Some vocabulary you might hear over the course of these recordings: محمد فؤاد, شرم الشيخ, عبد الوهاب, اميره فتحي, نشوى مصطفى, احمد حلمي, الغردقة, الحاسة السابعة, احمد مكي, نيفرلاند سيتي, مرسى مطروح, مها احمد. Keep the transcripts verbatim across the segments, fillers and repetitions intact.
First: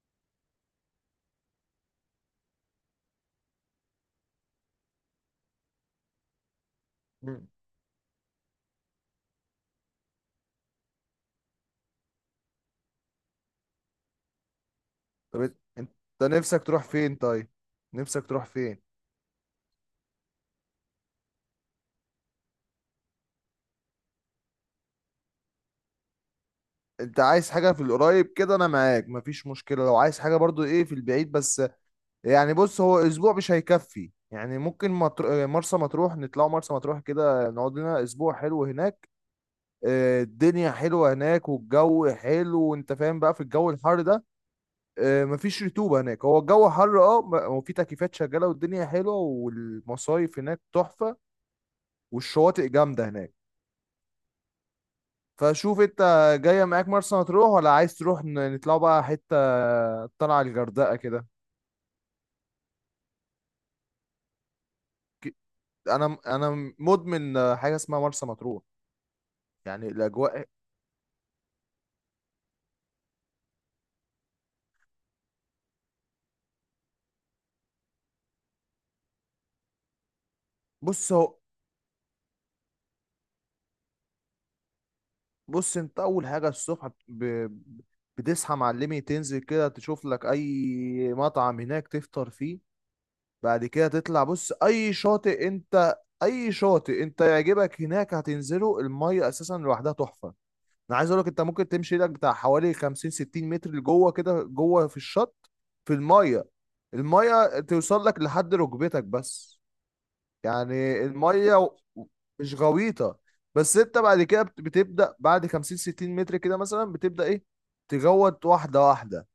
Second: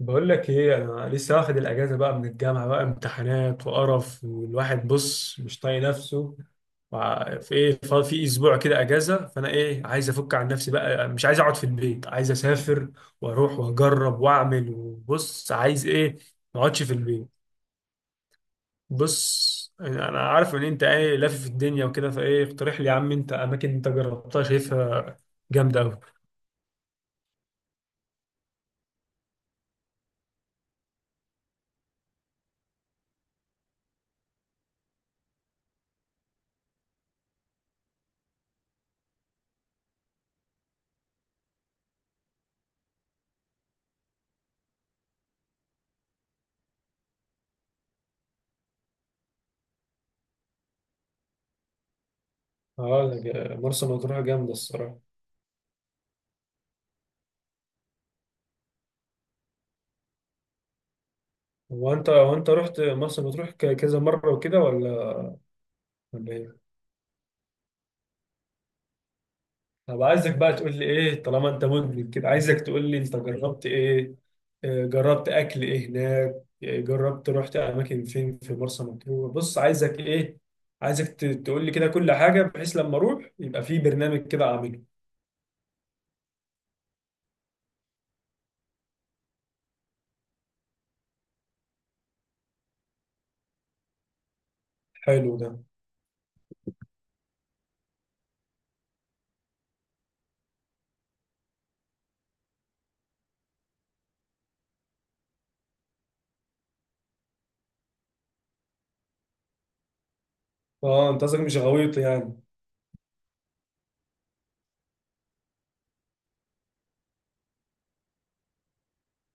بقول لك ايه، انا لسه واخد الاجازه بقى من الجامعه، بقى امتحانات وقرف والواحد بص مش طايق نفسه. وع- مم. في ايه، ف- في اسبوع كده اجازه، فانا ايه عايز افك عن نفسي بقى، مش عايز اقعد في البيت، عايز اسافر واروح واجرب واعمل، طب وبص إت- عايز انت ايه. ما نفسك تروح اقعدش في فين البيت. طيب؟ نفسك تروح فين؟ بص انا عارف ان انت ايه لافف الدنيا وكده، فايه اقترح لي يا عم، انت اماكن انت جربتها شايفها جامده قوي. انت عايز حاجة في القريب كده انا معاك مفيش مشكلة، لو عايز حاجة برضو ايه في البعيد بس. يعني بص، هو اسبوع مش هيكفي يعني، ممكن مطر... مرسى مطروح، نطلعوا مرسى مطروح كده نقعد لنا اسبوع حلو هناك. آه، الدنيا حلوة هناك والجو حلو، وانت فاهم بقى في الجو الحر ده. آه، مفيش رطوبة هناك، هو الجو حر اه، م- وفي تكييفات شغالة والدنيا حلوة والمصايف هناك تحفة، والشواطئ اه جامدة هناك. لا، مرسى مطروح جامده الصراحه. فشوف انت، جاية معاك مرسى مطروح، ولا عايز تروح ن- نطلعوا بقى حتة، طلع الغردقة كده؟ هو انت هو انت رحت مرسى مطروح ك- كذا مره وكده، ولا ك- انا ولا ايه؟ انا مدمن حاجة اسمها مرسى مطروح، يعني طب عايزك الاجواء. بقى تقول لي ايه، طالما انت مدمن كده عايزك تقول لي، انت جربت ايه؟ آه، جربت اكل ايه هناك؟ آه، جربت رحت اماكن فين في مرسى مطروح؟ بص عايزك ايه؟ عايزك بص ت- هو تقول لي كده كل حاجه، بحيث لما اروح يبقى في برنامج كده اعمله. بص انت، اول حاجة الصبح ب... بتصحى معلمي، تنزل كده تشوف لك اي مطعم هناك تفطر فيه. بعد كده تطلع، بص اي حلو شاطئ ده. انت، اي شاطئ انت يعجبك هناك هتنزله، المية اساسا لوحدها تحفة. انا عايز اقول لك، انت ممكن تمشي ايدك بتاع حوالي خمسين ستين متر لجوه كده، جوه في الشط، في الميه، الميه توصل لك لحد ركبتك بس. يعني اه، انت قصدك الميه، مش و- غويط و- يعني. مش غويطه. بس انت بعد كده بت- بتبدا، بعد خمسين ستين متر كده مثلا بتبدا ايه، تجوط واحده واحده.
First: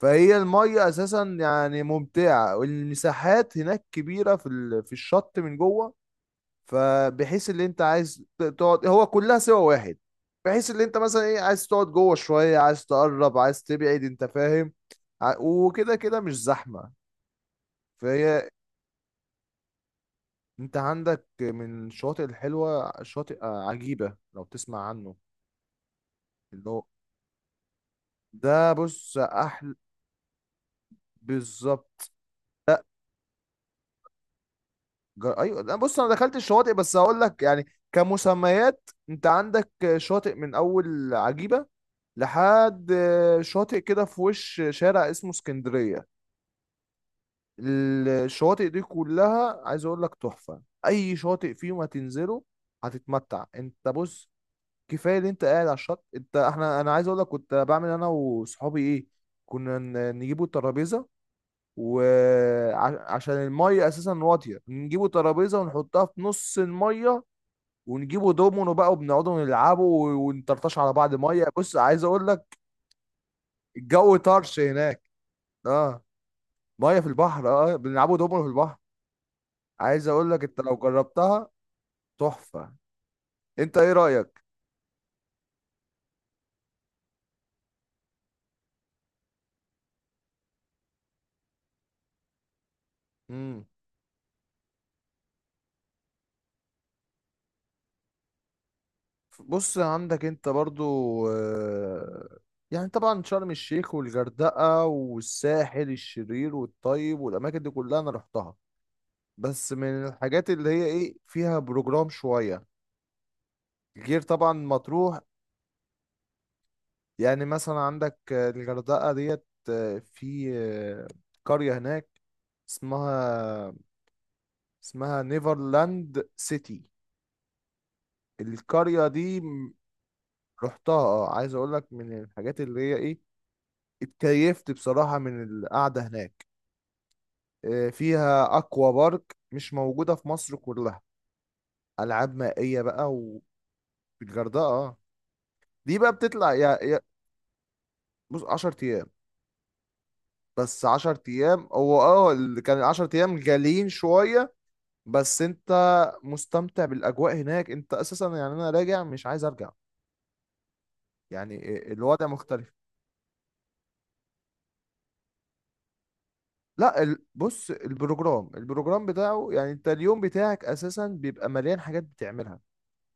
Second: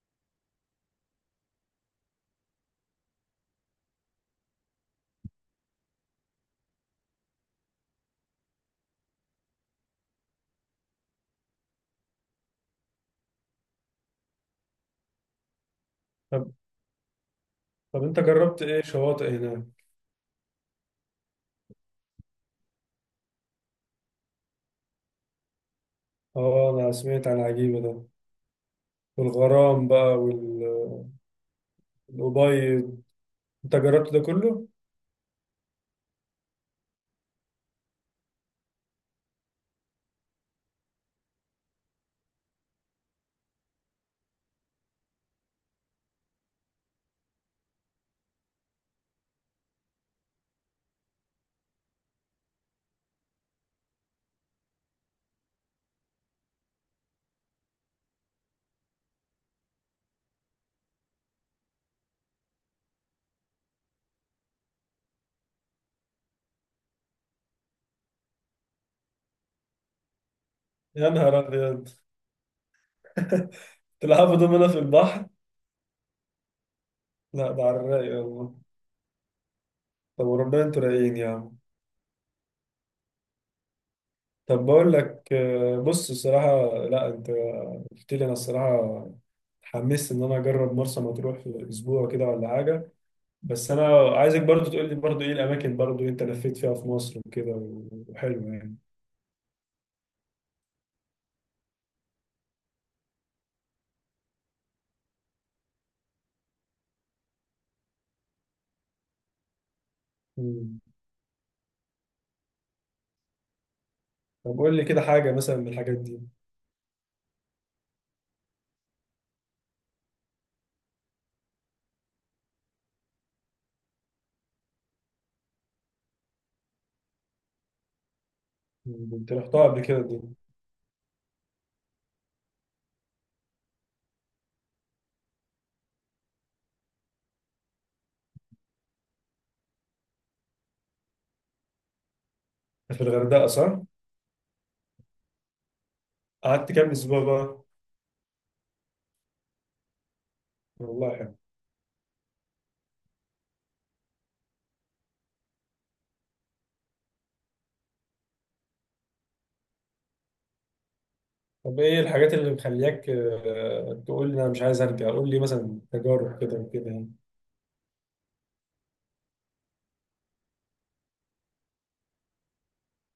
فهي الميه اساسا يعني ممتعه، والمساحات هناك كبيره في ال- في الشط من جوه. فبحيث اللي انت عايز ت- تقعد هو كلها سوا واحد. بحيث اللي انت مثلا ايه، عايز تقعد جوه شوية، عايز تقرب عايز تبعد، انت فاهم. ع- وكده كده مش طب زحمة. طب انت فهي، جربت ايه شواطئ هناك؟ انت عندك من الشواطئ الحلوة شاطئ آه، عجيبة، لو تسمع عنه، اللي اه هو انا سمعت عن عجيبه ده. ده بص احلى. والغرام بقى وال بالظبط. الأبيض. انت جربت ده كله؟ جر... ايوه لا، بص انا دخلت الشواطئ بس هقول لك يعني كمسميات، انت عندك شاطئ من اول عجيبة لحد آه، شاطئ كده في وش شارع اسمه اسكندرية. الشواطئ دي كلها عايز اقول لك تحفة، اي شاطئ فيهم هتنزله هتتمتع. انت بص، كفاية اللي انت قاعد على الشط. انت احنا، انا عايز اقول لك كنت بعمل انا وصحابي ايه، كنا ن- نجيبوا الترابيزة، وعشان المية اساسا واطية نجيبوا ترابيزة ونحطها في نص المية، ونجيبوا دومينو بقى وبنقعدوا نلعبوا ونطرطش على يا بعض نهار مية. بص ابيض. عايز اقول لك، الجو تلعبوا طرش دومنا في هناك. البحر؟ اه، ميه في البحر لا، ده اه. آه، على بنلعبوا الرايق دومينو في والله. البحر. عايز طب اقول لك انت وربنا لو انتوا رايقين يا جربتها عم. تحفه. انت ايه رايك؟ طب بقول لك، آه، بص الصراحة، لا انت قلت لي انا الصراحة اتحمست ان انا اجرب مرسى مطروح في اسبوع كده ولا حاجة. امم بس انا عايزك برضو تقول لي برضو ايه الاماكن برضو انت لفيت فيها في مصر وكده، وحلوة يعني. بص، عندك انت برضو آه، يعني طبعا شرم الشيخ والغردقة والساحل الشرير والطيب، والأماكن دي كلها أنا رحتها، بس من الحاجات اللي مم. هي إيه فيها بروجرام شوية، غير طبعا طب قول لي كده مطروح. حاجة مثلا من الحاجات دي. يعني مثلا عندك آه، الغردقة ديت، آه، في آه، قرية هناك اسمها، اسمها نيفرلاند سيتي. القرية مم. انت دي، رحتها م- قبل كده دي؟ رحتها اه، عايز اقول لك من الحاجات اللي هي ايه، اتكيفت بصراحة من القعدة هناك. آه، فيها اكوا بارك مش موجودة في مصر كلها، العاب مائية في بقى. الغردقة وفي صح؟ الغردقة اه، دي بقى بتطلع قعدت يا كام يا اسبوع بقى؟ بص عشر ايام. بس عشر والله. ايام، هو اه اللي كان عشر ايام غاليين شوية. بس انت مستمتع بالاجواء هناك انت اساسا، يعني انا راجع مش عايز ارجع، يعني طب آه، ايه الوضع الحاجات اللي مختلف. مخلياك آه، تقول لي انا مش عايز ارجع، قول لي مثلا تجارب كده وكده لا يعني. ال- بص، البروجرام، البروجرام بتاعه يعني، انت اليوم بتاعك اساسا بيبقى مليان حاجات بتعملها.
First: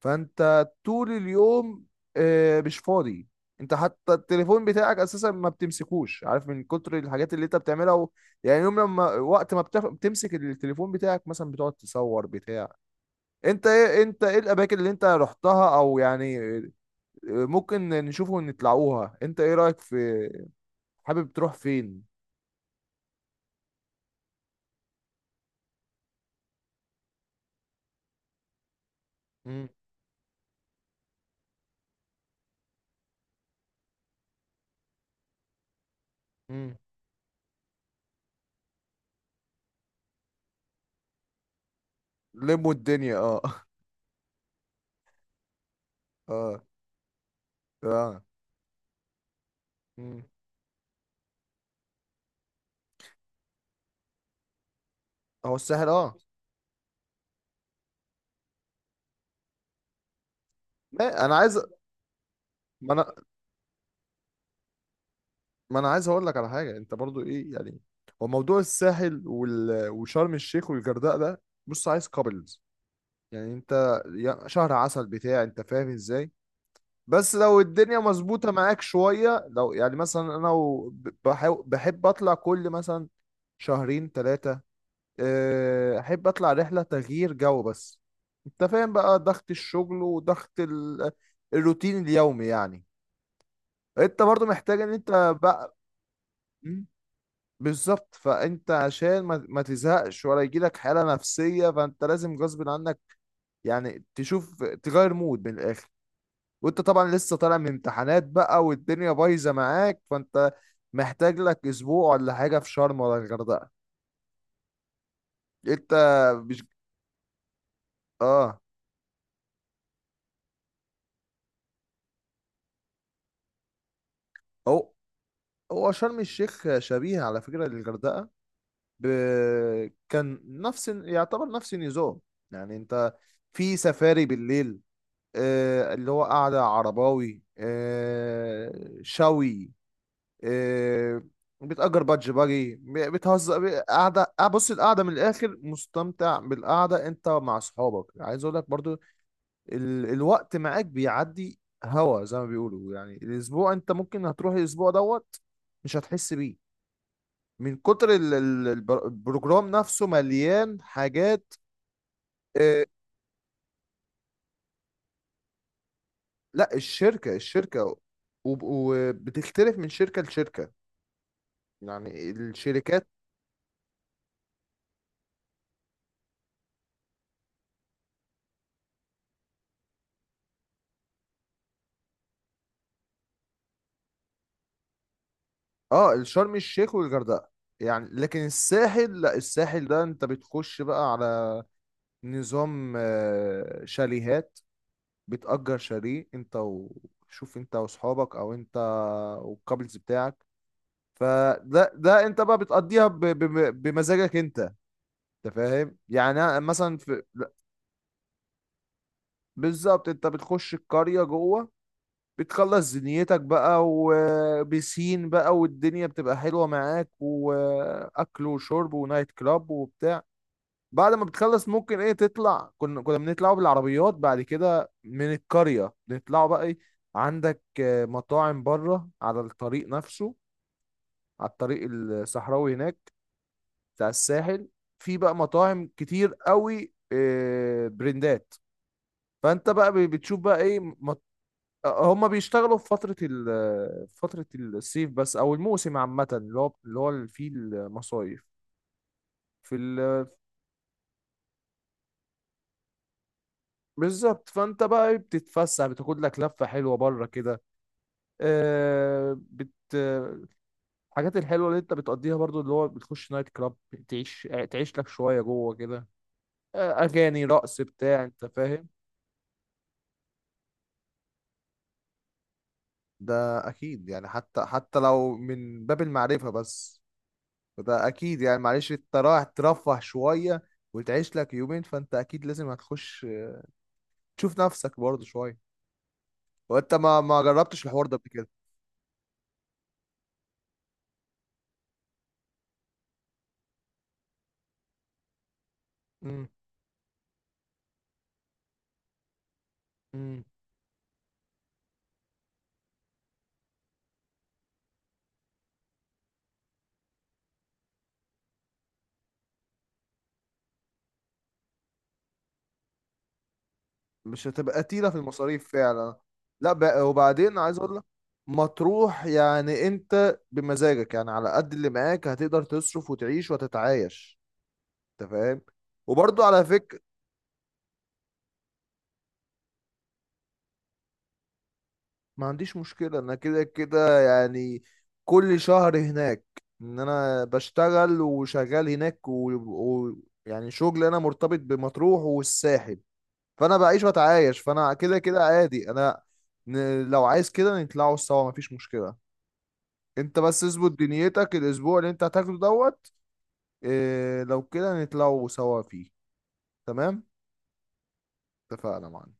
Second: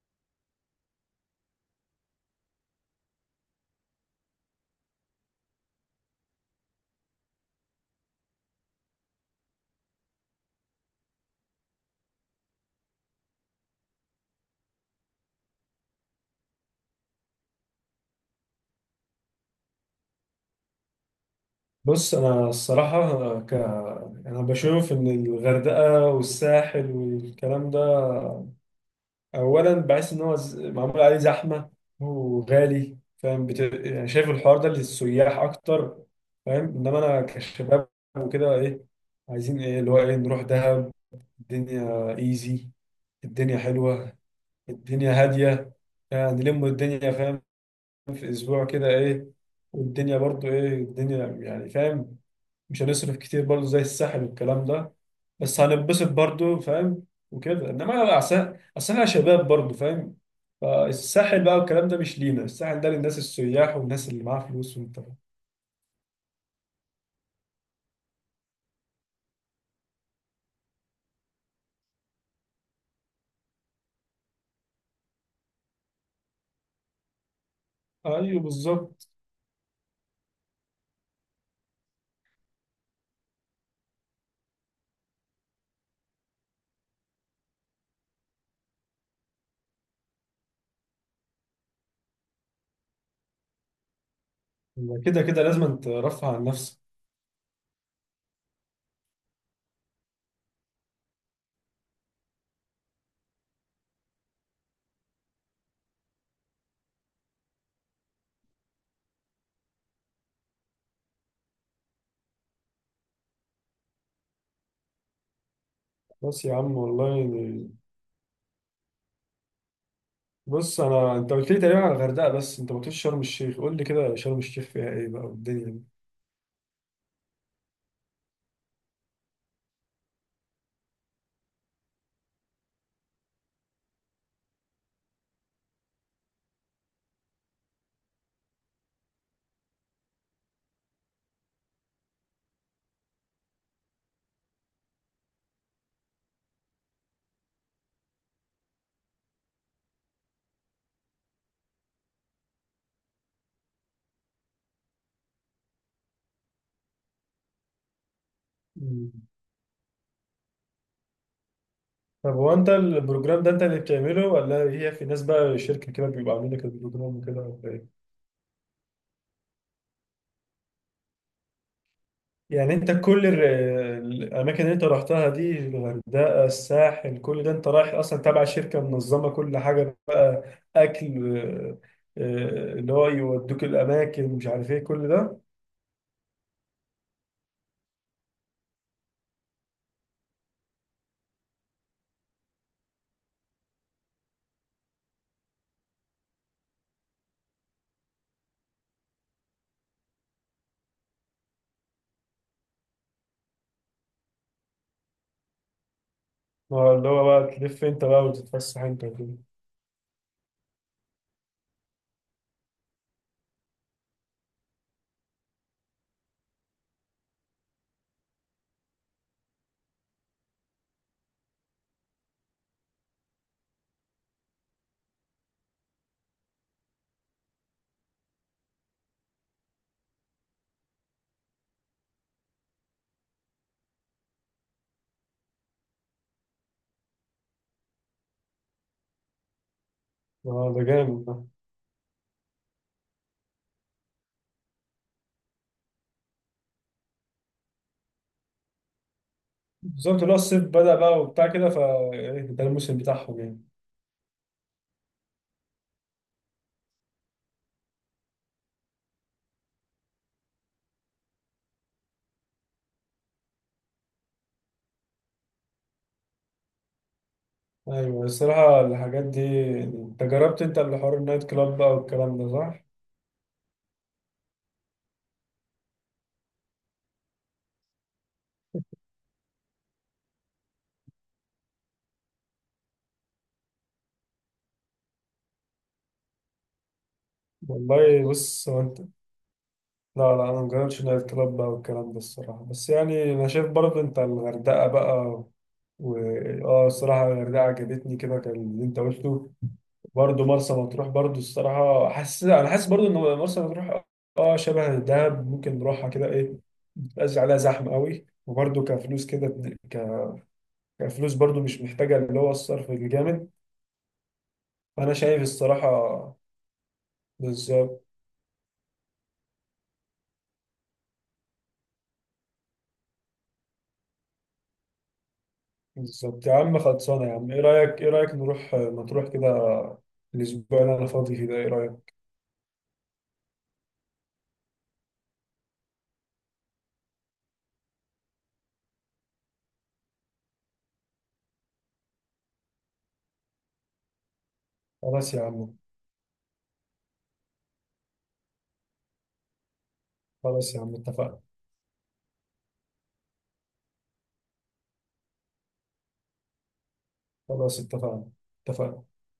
فانت طول اليوم آه، مش فاضي. انت حتى التليفون بتاعك اساسا ما بتمسكوش، عارف، من كتر الحاجات اللي انت بتعملها و... يعني، يوم لما وقت ما بتف... بتمسك التليفون بتاعك مثلا، بتقعد تصور بتاع. انت ايه، انت ايه الاماكن اللي انت رحتها، او يعني آه، ممكن نشوفه ونطلعوها. انت ايه رأيك في، حابب تروح فين؟ بص انا الصراحه أنا ك... انا بشوف ان الغردقه والساحل والكلام ده، مم. اولا بحس ان هو ز- معمول عليه زحمه وغالي، فاهم، بت... يعني شايف الحوار ده للسياح اكتر، فاهم. مم. انما انا كشباب وكده ايه، عايزين ايه اللي هو ايه، نروح دهب. الدنيا ايزي، لموا الدنيا الدنيا اه. حلوه، الدنيا هاديه، يعني اه. نلم الدنيا، فاهم، اه. في اسبوع كده ايه، والدنيا مم. برضو ايه الدنيا يعني، فاهم. مش هنصرف كتير برضو زي الساحل والكلام ده، هو بس الساحل هنتبسط اه. برضو، فاهم، وكده. انما لو عسل اصل احنا شباب برضو، فاهم، ما انا فالساحل بقى عايز والكلام ده مش لينا، الساحل ده ما انا للناس السياح والناس اللي معاها فلوس وانت. ما انا عايز اقول لك على حاجه انت برضو ايه يعني. هو موضوع الساحل وال... وشرم الشيخ والغردقه ده، بص عايز كابلز يعني، انت يا- شهر عسل بتاع، انت فاهم ازاي. بس لو الدنيا ايوه مظبوطه معاك بالظبط. شويه، لو يعني مثلا انا و- ب- بحاو- بحب اطلع كل مثلا شهرين ثلاثه، آه، احب اطلع رحله تغيير جو بس. انت فاهم بقى ضغط الشغل وضغط ال- الروتين اليومي يعني، انت برضو محتاج ان كده انت كده لازم بقى. ترفع عن نفسك. مم، بالظبط. فانت عشان ما, ما تزهقش ولا يجيلك حاله نفسيه، فانت لازم غصب عنك يعني تشوف تغير مود من الاخر. وانت طبعا لسه طالع من امتحانات بقى والدنيا بايظه معاك، فانت محتاج لك اسبوع ولا حاجه في شرم ولا الغردقه، انت بس يا مش، عم والله يعني. اه بص انا انت قلت لي تقريبا على الغردقه، بس انت ما قلتليش شرم الشيخ، قول لي كده شرم الشيخ فيها اهو. ايه بقى والدنيا هو شرم الشيخ شبيه على فكرة للغردقة. ب... كان نفس، يعتبر نفس النظام، يعني انت في سفاري بالليل، آه، اللي هو قعدة عرباوي آه، شوي، آه، بتأجر بادج باجي، ب- بتهزر، ب- قعدة آه، بص. القعدة من الآخر مستمتع بالقعدة انت مع أصحابك. عايز أقول لك برضو، ال... الوقت معاك بيعدي. هوا زي ما بيقولوا يعني، الأسبوع انت ممكن هتروح، الأسبوع دوت مش هتحس بيه من كتر ال- ال- البر- دي. البروجرام نفسه، مليان حاجات. طب هو انت آه، البروجرام ده انت اللي بتعمله، ولا هي في ناس بقى شركة كده بيبقى عاملين لك لا البروجرام الشركة، وكده، ولا الشركة ايه؟ وب- وبتختلف من شركة لشركة، يعني يعني انت الشركات. كل ال- الاماكن اللي انت رحتها دي، الغردقة الساحل كل ده انت رايح اصلا تابع شركة منظمة كل حاجة بقى، اكل، آه، آه، اللي هو يودوك الاماكن، مش عارف ايه كل ده. اه الشرم الشيخ والغردقة يعني. لكن الساحل لا، الساحل ده انت بتخش بقى على نظام آه، شاليهات، بتأجر شاليه انت وشوف انت واصحابك، او انت والكابلز بتاعك. فده ده انت بقى بتقضيها ب- ب- بمزاجك انت، انت فاهم، يعني أنا آه، مثلا اللي في هو لا، بقى تلف انت بقى وتتفسح انت وكده. بالظبط. انت بتخش القرية جوه، بتخلص زنيتك بقى وبسين بقى، والدنيا بتبقى حلوة معاك، واكل وشرب ونايت كلاب وبتاع. بعد ما بتخلص ممكن ايه تطلع، كنا كنا بنطلعوا بالعربيات بعد كده من القرية، بنطلعوا بقى ايه، عندك آه، مطاعم بره على الطريق نفسه، على الطريق الصحراوي هناك بتاع الساحل. في بقى مطاعم كتير قوي، آه، برندات. فانت بقى بي- بتشوف بقى اه، ايه ده م- جامد ده. هما بيشتغلوا في فترة ال في فترة الصيف بس، او الموسم عامة اللي هو اللي هو اللي فيه المصايف في ال. بالظبط، اللي هو الصيف بدأ بقى وبتاع كده، فده الموسم بتاعهم يعني. بالظبط، فانت بقى إيه بتتفسح، بتاخد لك لفة حلوة بره كده. آه، بت الحاجات الحلوة اللي انت بتقضيها برضو، اللي هو بتخش نايت كلاب، تعيش تعيش لك شوية جوه كده، آه، اغاني رقص بتاع، ايوه انت الصراحه، فاهم. الحاجات دي انت جربت، انت اللي حوار النايت كلاب بقى والكلام ده صح؟ ده اكيد يعني، حتى حتى لو من باب المعرفة بس، فده اكيد يعني معلش، انت رايح ترفه شويه وتعيش لك يومين، فانت اكيد لازم هتخش تشوف نفسك برضه شويه. وانت ما ما جربتش الحوار ده قبل والله، كده. بص هو انت. لا، لا، انا مجربتش نايت كلاب بقى والكلام ده الصراحه، بس يعني انا شايف برضه انت الغردقه بقى و... امم اه الصراحه الغردقه عجبتني، كده كان اللي انت قلته، امم برضه مرسى مطروح. برضه الصراحه، حاسس انا حاسس برضه ان مرسى مطروح اه شبه دهب، ممكن نروحها كده ايه. مبقاش عليها زحمه قوي، وبرضه كفلوس كده، ك... كفلوس برضه مش محتاجه اللي هو الصرف الجامد. مش هتبقى تقيله انا في شايف المصاريف فعلا. الصراحه. لا ب... وبعدين عايز اقول بالظبط. لك، مطروح يعني انت بمزاجك، يعني على قد اللي معاك هتقدر تصرف وتعيش وتتعايش، انت فاهم. وبرضه بالظبط يا على عم، فكره، خلصانه يا عم، ايه رايك ايه رايك نروح مطروح كده، الاسبوع اللي انا فاضي فيه ده، ايه رايك. ما عنديش مشكلة انا كده كده، يعني كل شهر هناك، ان انا بشتغل وشغال هناك، ويعني و... و- يعني شغل انا مرتبط بمطروح والساحل، فانا بعيش واتعايش، فانا كده خلاص يا كده عم. عادي انا. ن... لو عايز كده نطلعوا سوا مفيش مشكلة، انت بس خلاص يا اظبط عم اتفقنا. دنيتك الاسبوع اللي انت هتاخده دوت. إيه لو كده نطلعوا سوا فيه. تمام. خلاص اتفقنا. اتفقنا. اتفقنا معانا.